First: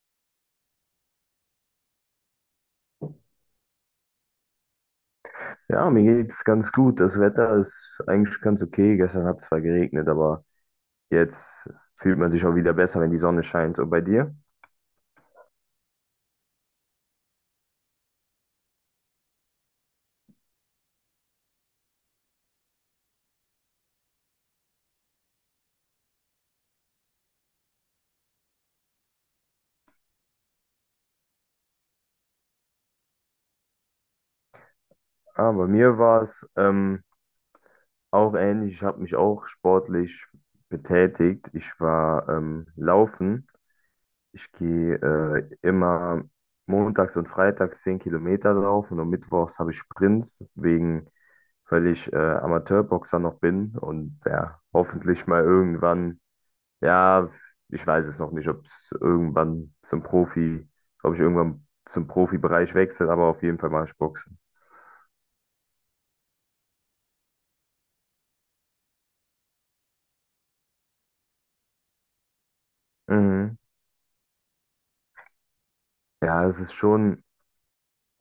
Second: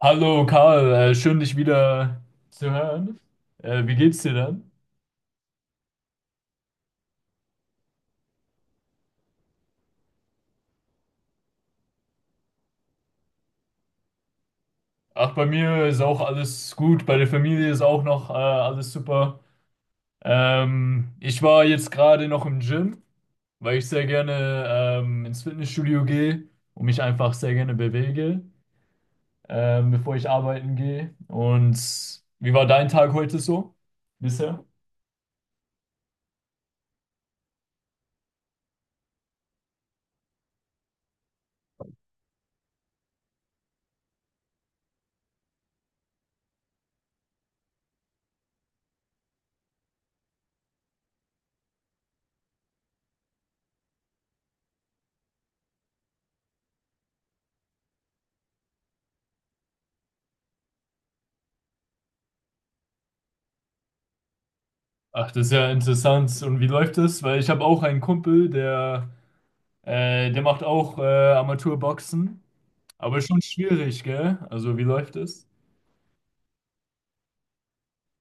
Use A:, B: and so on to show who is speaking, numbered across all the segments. A: Hallo Karl, schön dich wieder zu hören. Wie geht's dir denn?
B: Ja, mir geht's ganz gut. Das Wetter ist eigentlich ganz okay. Gestern hat es zwar geregnet, aber jetzt fühlt man sich auch wieder besser, wenn die Sonne scheint. Und bei dir?
A: Ach, bei mir ist auch alles gut, bei der Familie ist auch noch alles super. Ich war jetzt gerade noch im Gym, weil ich sehr gerne ins Fitnessstudio gehe und mich einfach sehr gerne bewege, bevor ich arbeiten gehe. Und wie war dein Tag heute so bisher?
B: Ah, bei mir war es auch ähnlich. Ich habe mich auch sportlich betätigt. Ich war laufen. Ich gehe immer montags und freitags 10 Kilometer laufen, und mittwochs habe ich Sprints, weil ich Amateurboxer noch bin. Und ja, hoffentlich mal irgendwann, ja, ich weiß es noch nicht, ob ich irgendwann zum Profibereich wechsle, aber auf jeden Fall mache ich Boxen.
A: Ach, das ist ja interessant. Und wie läuft das? Weil ich habe auch einen Kumpel, der macht auch Amateurboxen. Aber schon
B: Mhm.
A: schwierig, gell? Also, wie läuft es?
B: Ja, es ist schon,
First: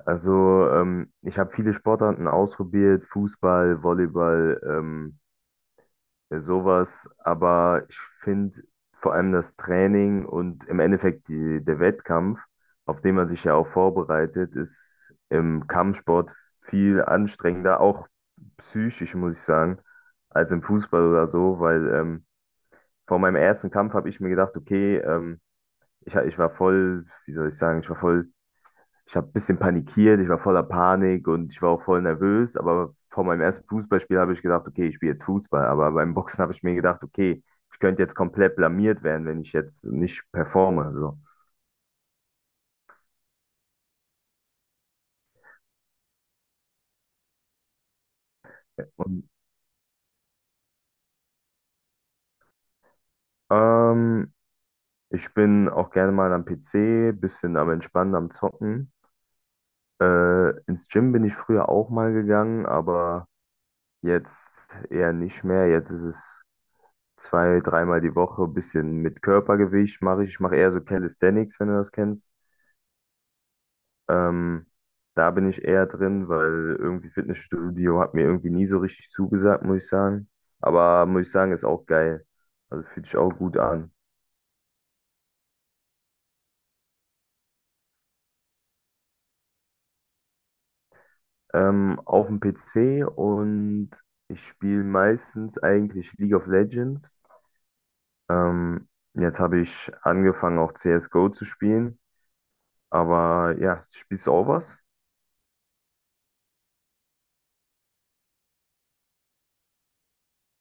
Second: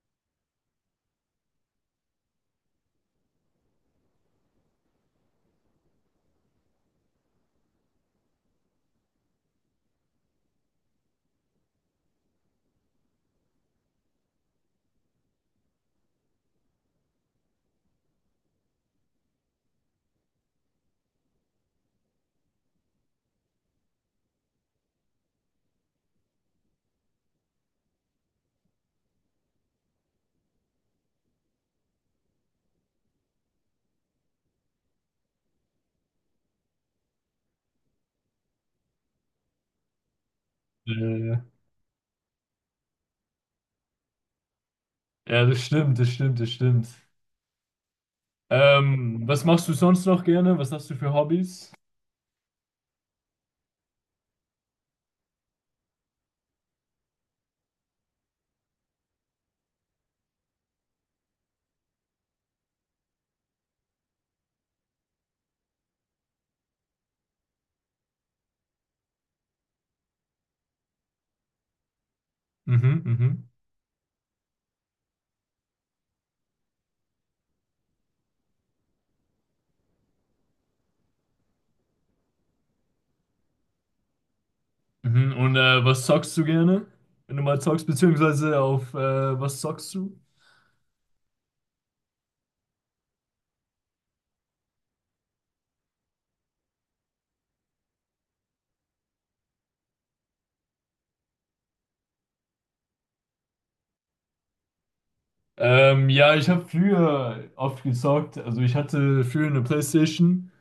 B: also ich habe viele Sportarten ausprobiert, Fußball, Volleyball, sowas, aber ich finde vor allem das Training und im Endeffekt der Wettkampf, auf den man sich ja auch vorbereitet, ist im Kampfsport viel anstrengender, auch psychisch, muss ich sagen, als im Fußball oder so, weil vor meinem ersten Kampf habe ich mir gedacht, okay, ich, ich war voll, wie soll ich sagen, ich war voll ich habe ein bisschen panikiert, ich war voller Panik und ich war auch voll nervös. Aber vor meinem ersten Fußballspiel habe ich gedacht, okay, ich spiele jetzt Fußball. Aber beim Boxen habe ich mir gedacht, okay, ich könnte jetzt komplett blamiert werden, wenn ich jetzt nicht performe, so.
A: Äh, ja, das stimmt, das stimmt, das stimmt.
B: Und
A: Was machst du sonst noch gerne? Was hast du für Hobbys?
B: ähm, ich bin auch gerne mal am PC, bisschen am Entspannen, am Zocken. Ins Gym bin ich früher auch mal gegangen, aber jetzt eher nicht mehr. Jetzt ist es zwei, dreimal die Woche, bisschen mit Körpergewicht mache ich. Ich mache eher so Calisthenics, wenn du das kennst.
A: Mhm, mhm.
B: Ähm, Da bin ich eher drin, weil irgendwie Fitnessstudio hat mir irgendwie nie so richtig zugesagt, muss ich sagen. Aber muss ich sagen, ist auch geil. Also fühlt sich auch gut an.
A: Mhm. Und was zockst du gerne? Wenn du mal zockst, beziehungsweise auf was zockst du?
B: Auf dem PC. Und ich spiele meistens eigentlich League of Legends. Ähm, Jetzt habe ich angefangen auch CSGO zu spielen. Aber ja, spielst du auch was?
A: Ja, ich habe früher oft gezockt. Also ich hatte früher eine PlayStation.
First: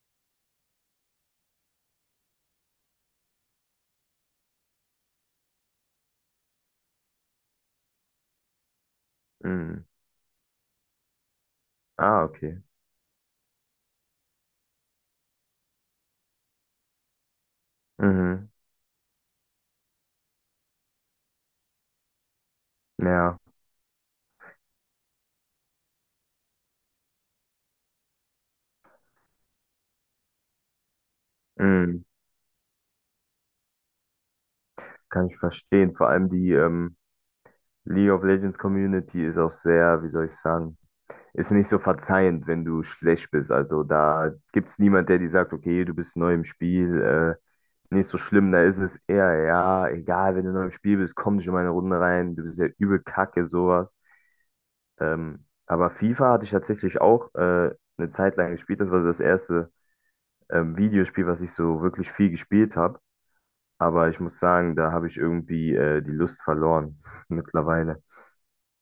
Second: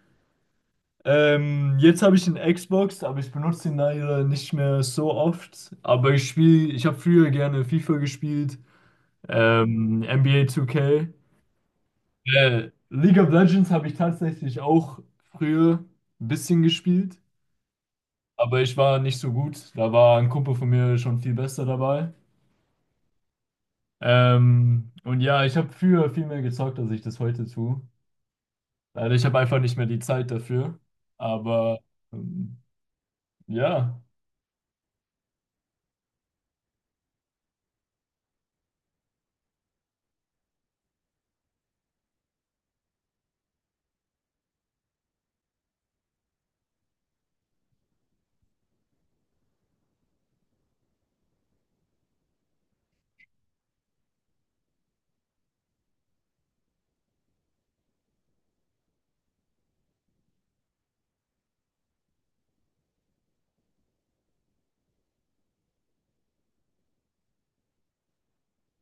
A: Jetzt habe ich eine Xbox, aber ich benutze ihn leider nicht mehr so oft. Aber ich habe früher gerne FIFA gespielt.
B: Mhm.
A: NBA 2K.
B: Ah, okay.
A: League of Legends habe ich tatsächlich auch früher ein bisschen gespielt,
B: Mhm.
A: aber ich war nicht so gut. Da war ein Kumpel von mir schon viel besser dabei.
B: Ja,
A: Und ja, ich habe früher viel mehr gezockt, als ich das heute tue. Leider, ich habe einfach nicht mehr die Zeit dafür. Aber
B: mhm.
A: ähm, ja,
B: Kann ich verstehen. Vor allem die, League of Legends Community ist auch sehr, wie soll ich sagen, ist nicht so verzeihend, wenn du schlecht bist. Also da gibt es niemand, der dir sagt, okay, du bist neu im Spiel, nicht so schlimm. Da ist es eher, ja, egal, wenn du neu im Spiel bist, komm nicht in meine Runde rein, du bist ja übel kacke, sowas. Aber FIFA hatte ich tatsächlich auch eine Zeit lang gespielt. Das war so das erste Videospiel, was ich so wirklich viel gespielt habe. Aber ich muss sagen, da habe ich irgendwie die Lust verloren mittlerweile.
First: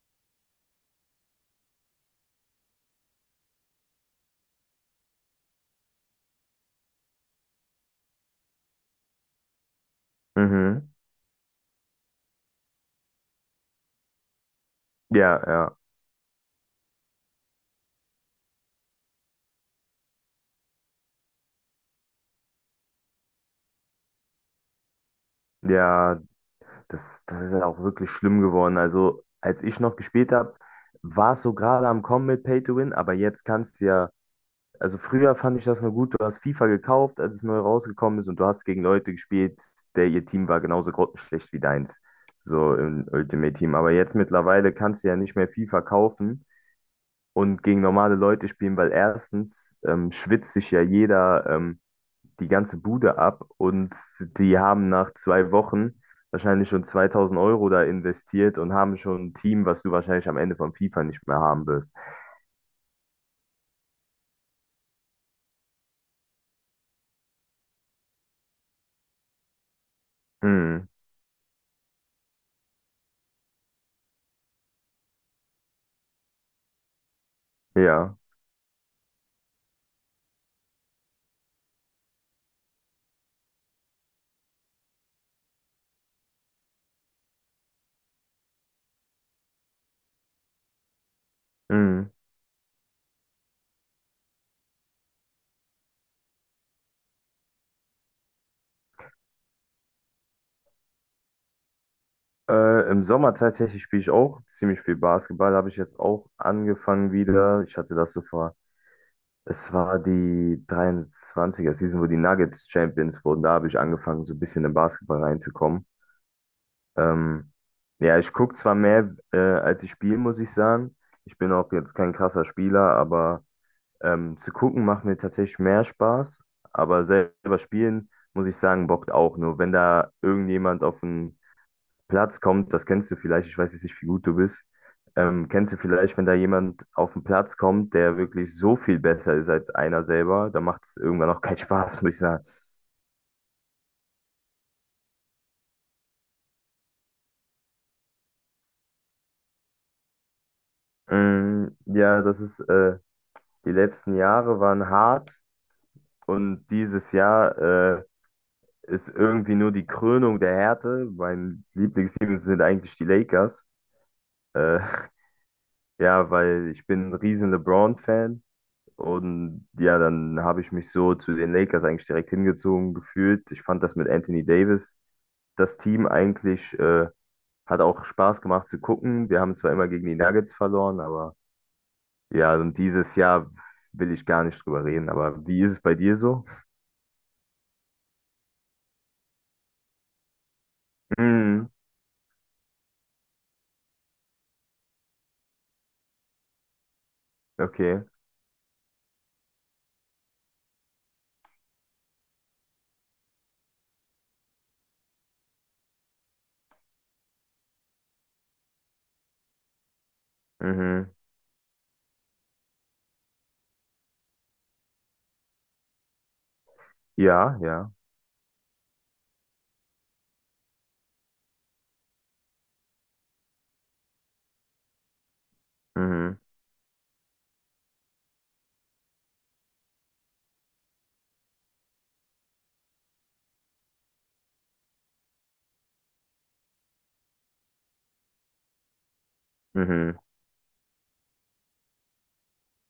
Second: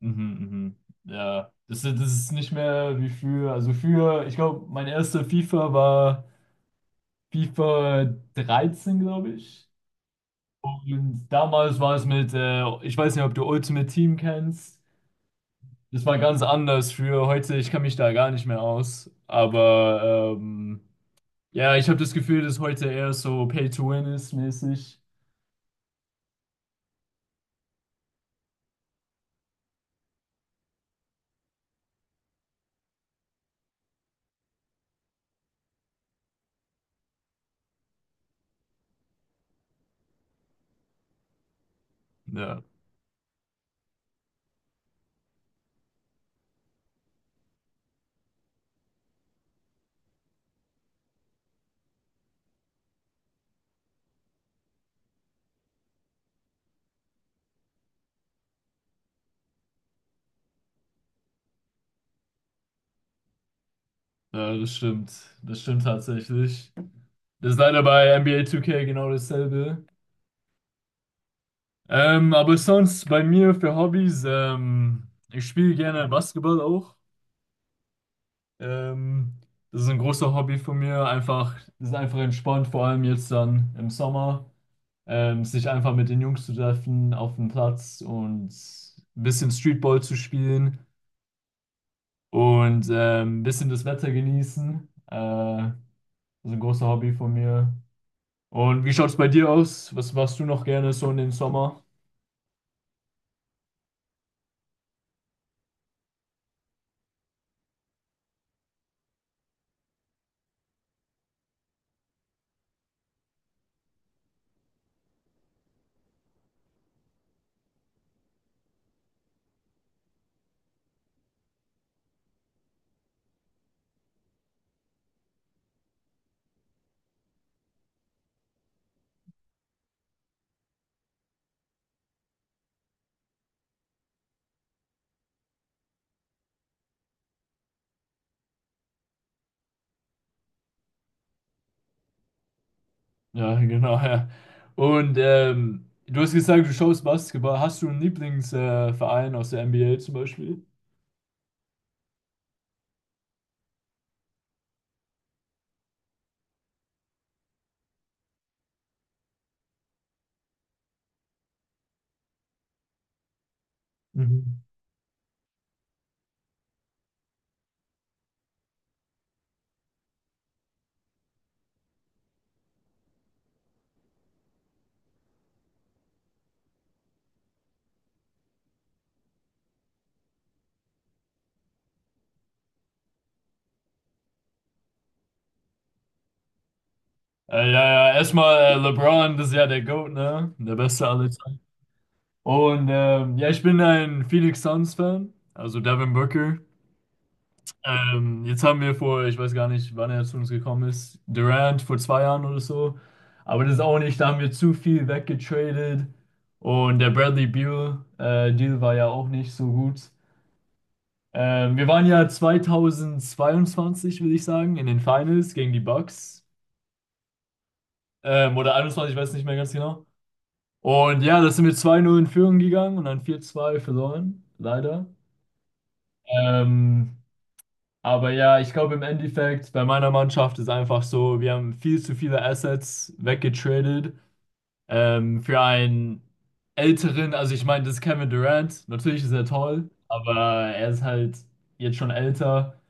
A: mhm, mhm. Ja, das ist nicht mehr wie früher. Also früher, ich glaube, mein erster FIFA war FIFA 13, glaube ich.
B: Mhm.
A: Und damals war es ich weiß nicht, ob du Ultimate Team kennst.
B: Ja, ja.
A: Das war ganz anders für heute. Ich kann mich da gar nicht mehr aus. Aber ja, ich habe das Gefühl, dass heute eher so Pay to Win ist mäßig.
B: Ja, das ist ja auch wirklich schlimm geworden. Also, als ich noch gespielt habe, war es so gerade am Kommen mit Pay to Win, aber jetzt kannst du ja, also früher fand ich das nur gut, du hast FIFA gekauft, als es neu rausgekommen ist, und du hast gegen Leute gespielt, der ihr Team war genauso grottenschlecht wie deins,
A: Ja,
B: so im Ultimate Team. Aber jetzt mittlerweile kannst du ja nicht mehr FIFA kaufen und gegen normale Leute spielen, weil erstens schwitzt sich ja jeder. Die ganze Bude ab, und die haben nach 2 Wochen wahrscheinlich schon 2000 Euro da investiert und haben schon ein Team, was du wahrscheinlich am Ende von FIFA nicht mehr haben wirst.
A: ja, das stimmt. Das stimmt tatsächlich. Das ist leider bei NBA 2K genau dasselbe.
B: Hm,
A: Aber sonst bei mir für Hobbys, ich spiele gerne Basketball auch.
B: ja.
A: Ähm, Das ist ein großer Hobby von mir. Einfach, das ist einfach entspannt, vor allem jetzt dann im Sommer, sich einfach mit den Jungs zu treffen auf dem Platz und ein bisschen Streetball zu spielen
B: Hm.
A: und ein bisschen das Wetter genießen. Das ist ein großer Hobby von mir. Und wie schaut es bei dir aus? Was machst du noch gerne so in den Sommer?
B: Im Sommer tatsächlich spiele ich auch ziemlich viel Basketball. Habe ich jetzt auch angefangen wieder. Ich hatte das so vor. Es war die 23er-Season, wo die Nuggets Champions wurden. Da habe ich angefangen, so ein bisschen in Basketball reinzukommen. Ähm, ja, ich gucke zwar mehr, als ich spiele, muss ich sagen. Ich bin auch jetzt kein krasser Spieler, aber zu gucken macht mir tatsächlich mehr Spaß. Aber selber spielen, muss ich sagen, bockt auch. Nur wenn da irgendjemand auf den Platz kommt, das kennst du vielleicht, ich weiß jetzt nicht, wie gut du bist. Kennst du vielleicht, wenn da jemand auf den Platz kommt, der wirklich so viel besser ist als einer selber, dann macht es irgendwann auch keinen Spaß, muss ich sagen.
A: Ja, genau, ja. Und du hast gesagt, du schaust Basketball. Hast du einen Lieblingsverein Verein aus der NBA zum Beispiel?
B: Mm, ja, die letzten Jahre waren hart. Und dieses Jahr ist irgendwie nur die Krönung der Härte. Mein Lieblingsteam sind eigentlich die Lakers.
A: Mhm.
B: Äh, ja, weil ich bin ein riesen LeBron-Fan. Und ja, dann habe ich mich so zu den Lakers eigentlich direkt hingezogen gefühlt. Ich fand das mit Anthony Davis. Das Team eigentlich hat auch Spaß gemacht zu gucken. Wir haben zwar immer gegen die Nuggets verloren, aber ja, und dieses Jahr will ich gar nicht drüber reden. Aber wie ist es bei dir so?
A: Ja, ja, erstmal LeBron, das ist ja der GOAT, ne? Der Beste aller Zeiten.
B: Mm,
A: Und ja, ich bin ein Phoenix Suns-Fan, also Devin Booker.
B: okay.
A: Jetzt haben wir vor, ich weiß gar nicht, wann er zu uns gekommen ist, Durant vor 2 Jahren oder so. Aber das ist auch nicht, da haben wir zu viel weggetradet. Und der Bradley Beal Deal war ja auch nicht so gut.
B: Mhm.
A: Wir waren ja 2022, würde ich sagen, in den Finals gegen die Bucks.
B: Ja, ja.
A: Oder 21, ich weiß nicht mehr ganz genau. Und ja, da sind wir 2-0 in Führung gegangen und dann 4-2 verloren, leider.
B: Mhm,
A: Ähm, aber ja, ich glaube im Endeffekt, bei meiner Mannschaft ist einfach so, wir haben viel zu viele Assets weggetradet für einen älteren, also ich meine, das ist Kevin Durant, natürlich ist er toll,
B: mhm,
A: aber er ist halt jetzt schon älter.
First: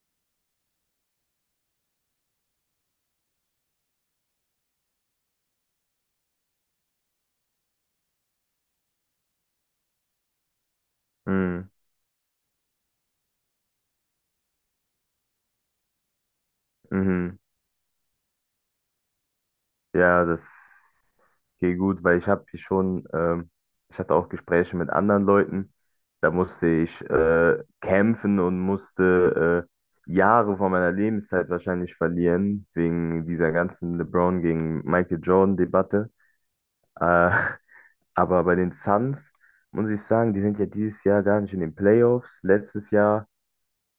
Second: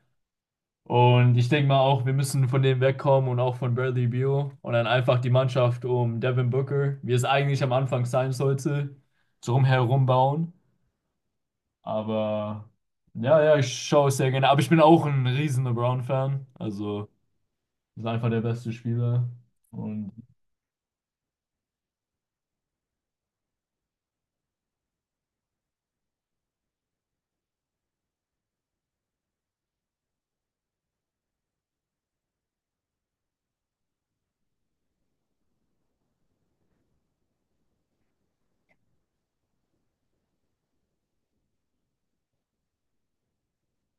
A: Und ich denke mal auch, wir müssen von dem wegkommen und auch von Bradley Beal und dann einfach die Mannschaft um Devin Booker, wie es eigentlich am Anfang sein sollte, drum herum bauen.
B: mhm,
A: Aber ja, ja, ich schaue es sehr gerne. Aber ich bin auch ein riesen LeBron-Fan. Also,
B: mhm.
A: ist einfach der beste Spieler. Und
B: Ja, das geht gut, weil ich habe hier schon, ich hatte auch Gespräche mit anderen Leuten. Da musste ich kämpfen und musste Jahre von meiner Lebenszeit wahrscheinlich verlieren, wegen dieser ganzen LeBron gegen Michael Jordan-Debatte. Äh, aber bei den Suns muss ich sagen, die sind ja dieses Jahr gar nicht in den Playoffs. Letztes Jahr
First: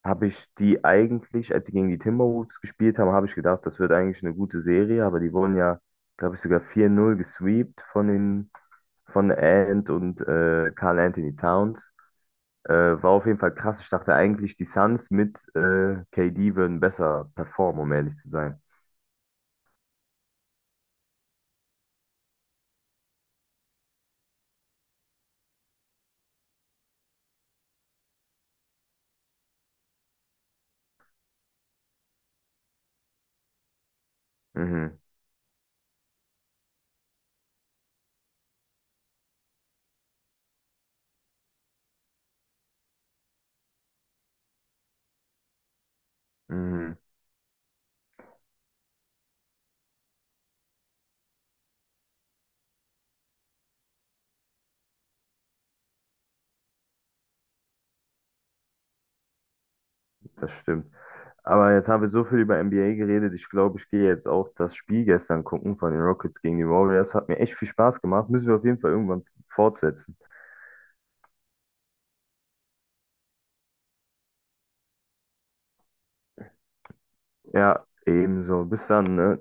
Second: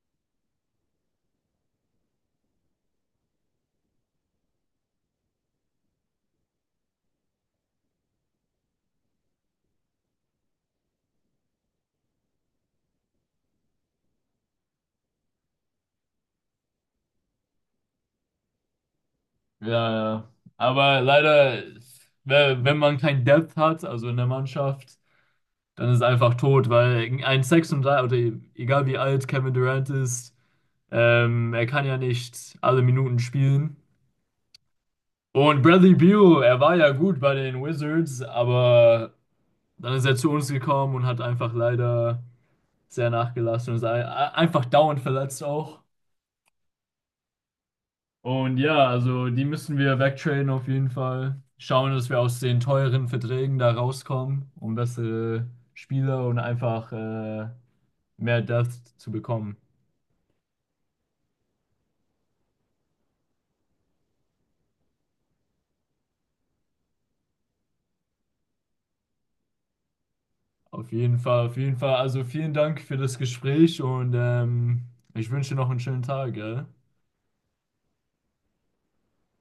B: habe ich die eigentlich, als sie gegen die Timberwolves gespielt haben, habe ich gedacht, das wird eigentlich eine gute Serie, aber die wurden ja, glaube ich, sogar 4-0 gesweept von den von Ant und Karl Anthony Towns. Äh, War auf jeden Fall krass. Ich dachte eigentlich, die Suns mit KD würden besser performen, um ehrlich zu sein.
A: ja, ja. Aber leider, wenn man kein Depth hat, also in der Mannschaft, dann ist es einfach tot, weil ein 36, oder egal wie alt Kevin Durant ist, er kann ja nicht alle Minuten spielen.
B: Mhm,
A: Und Bradley Beal, er war ja gut bei den Wizards, aber dann ist er zu uns gekommen und hat einfach leider, sehr nachgelassen und ist einfach dauernd verletzt auch.
B: mhm,
A: Und ja, also die müssen wir wegtraden auf jeden Fall. Schauen, dass wir aus den teuren Verträgen da rauskommen, um bessere Spieler und einfach mehr Depth zu bekommen.
B: das stimmt. Aber jetzt haben wir so viel über NBA geredet. Ich glaube, ich gehe jetzt auch das Spiel gestern gucken von den Rockets gegen die Warriors. Hat mir echt viel Spaß gemacht. Müssen wir auf jeden Fall irgendwann fortsetzen.
A: Auf jeden Fall, auf jeden Fall. Also vielen Dank für das Gespräch und ich wünsche dir noch einen schönen Tag, gell?
B: Ja, ebenso. Bis dann, ne?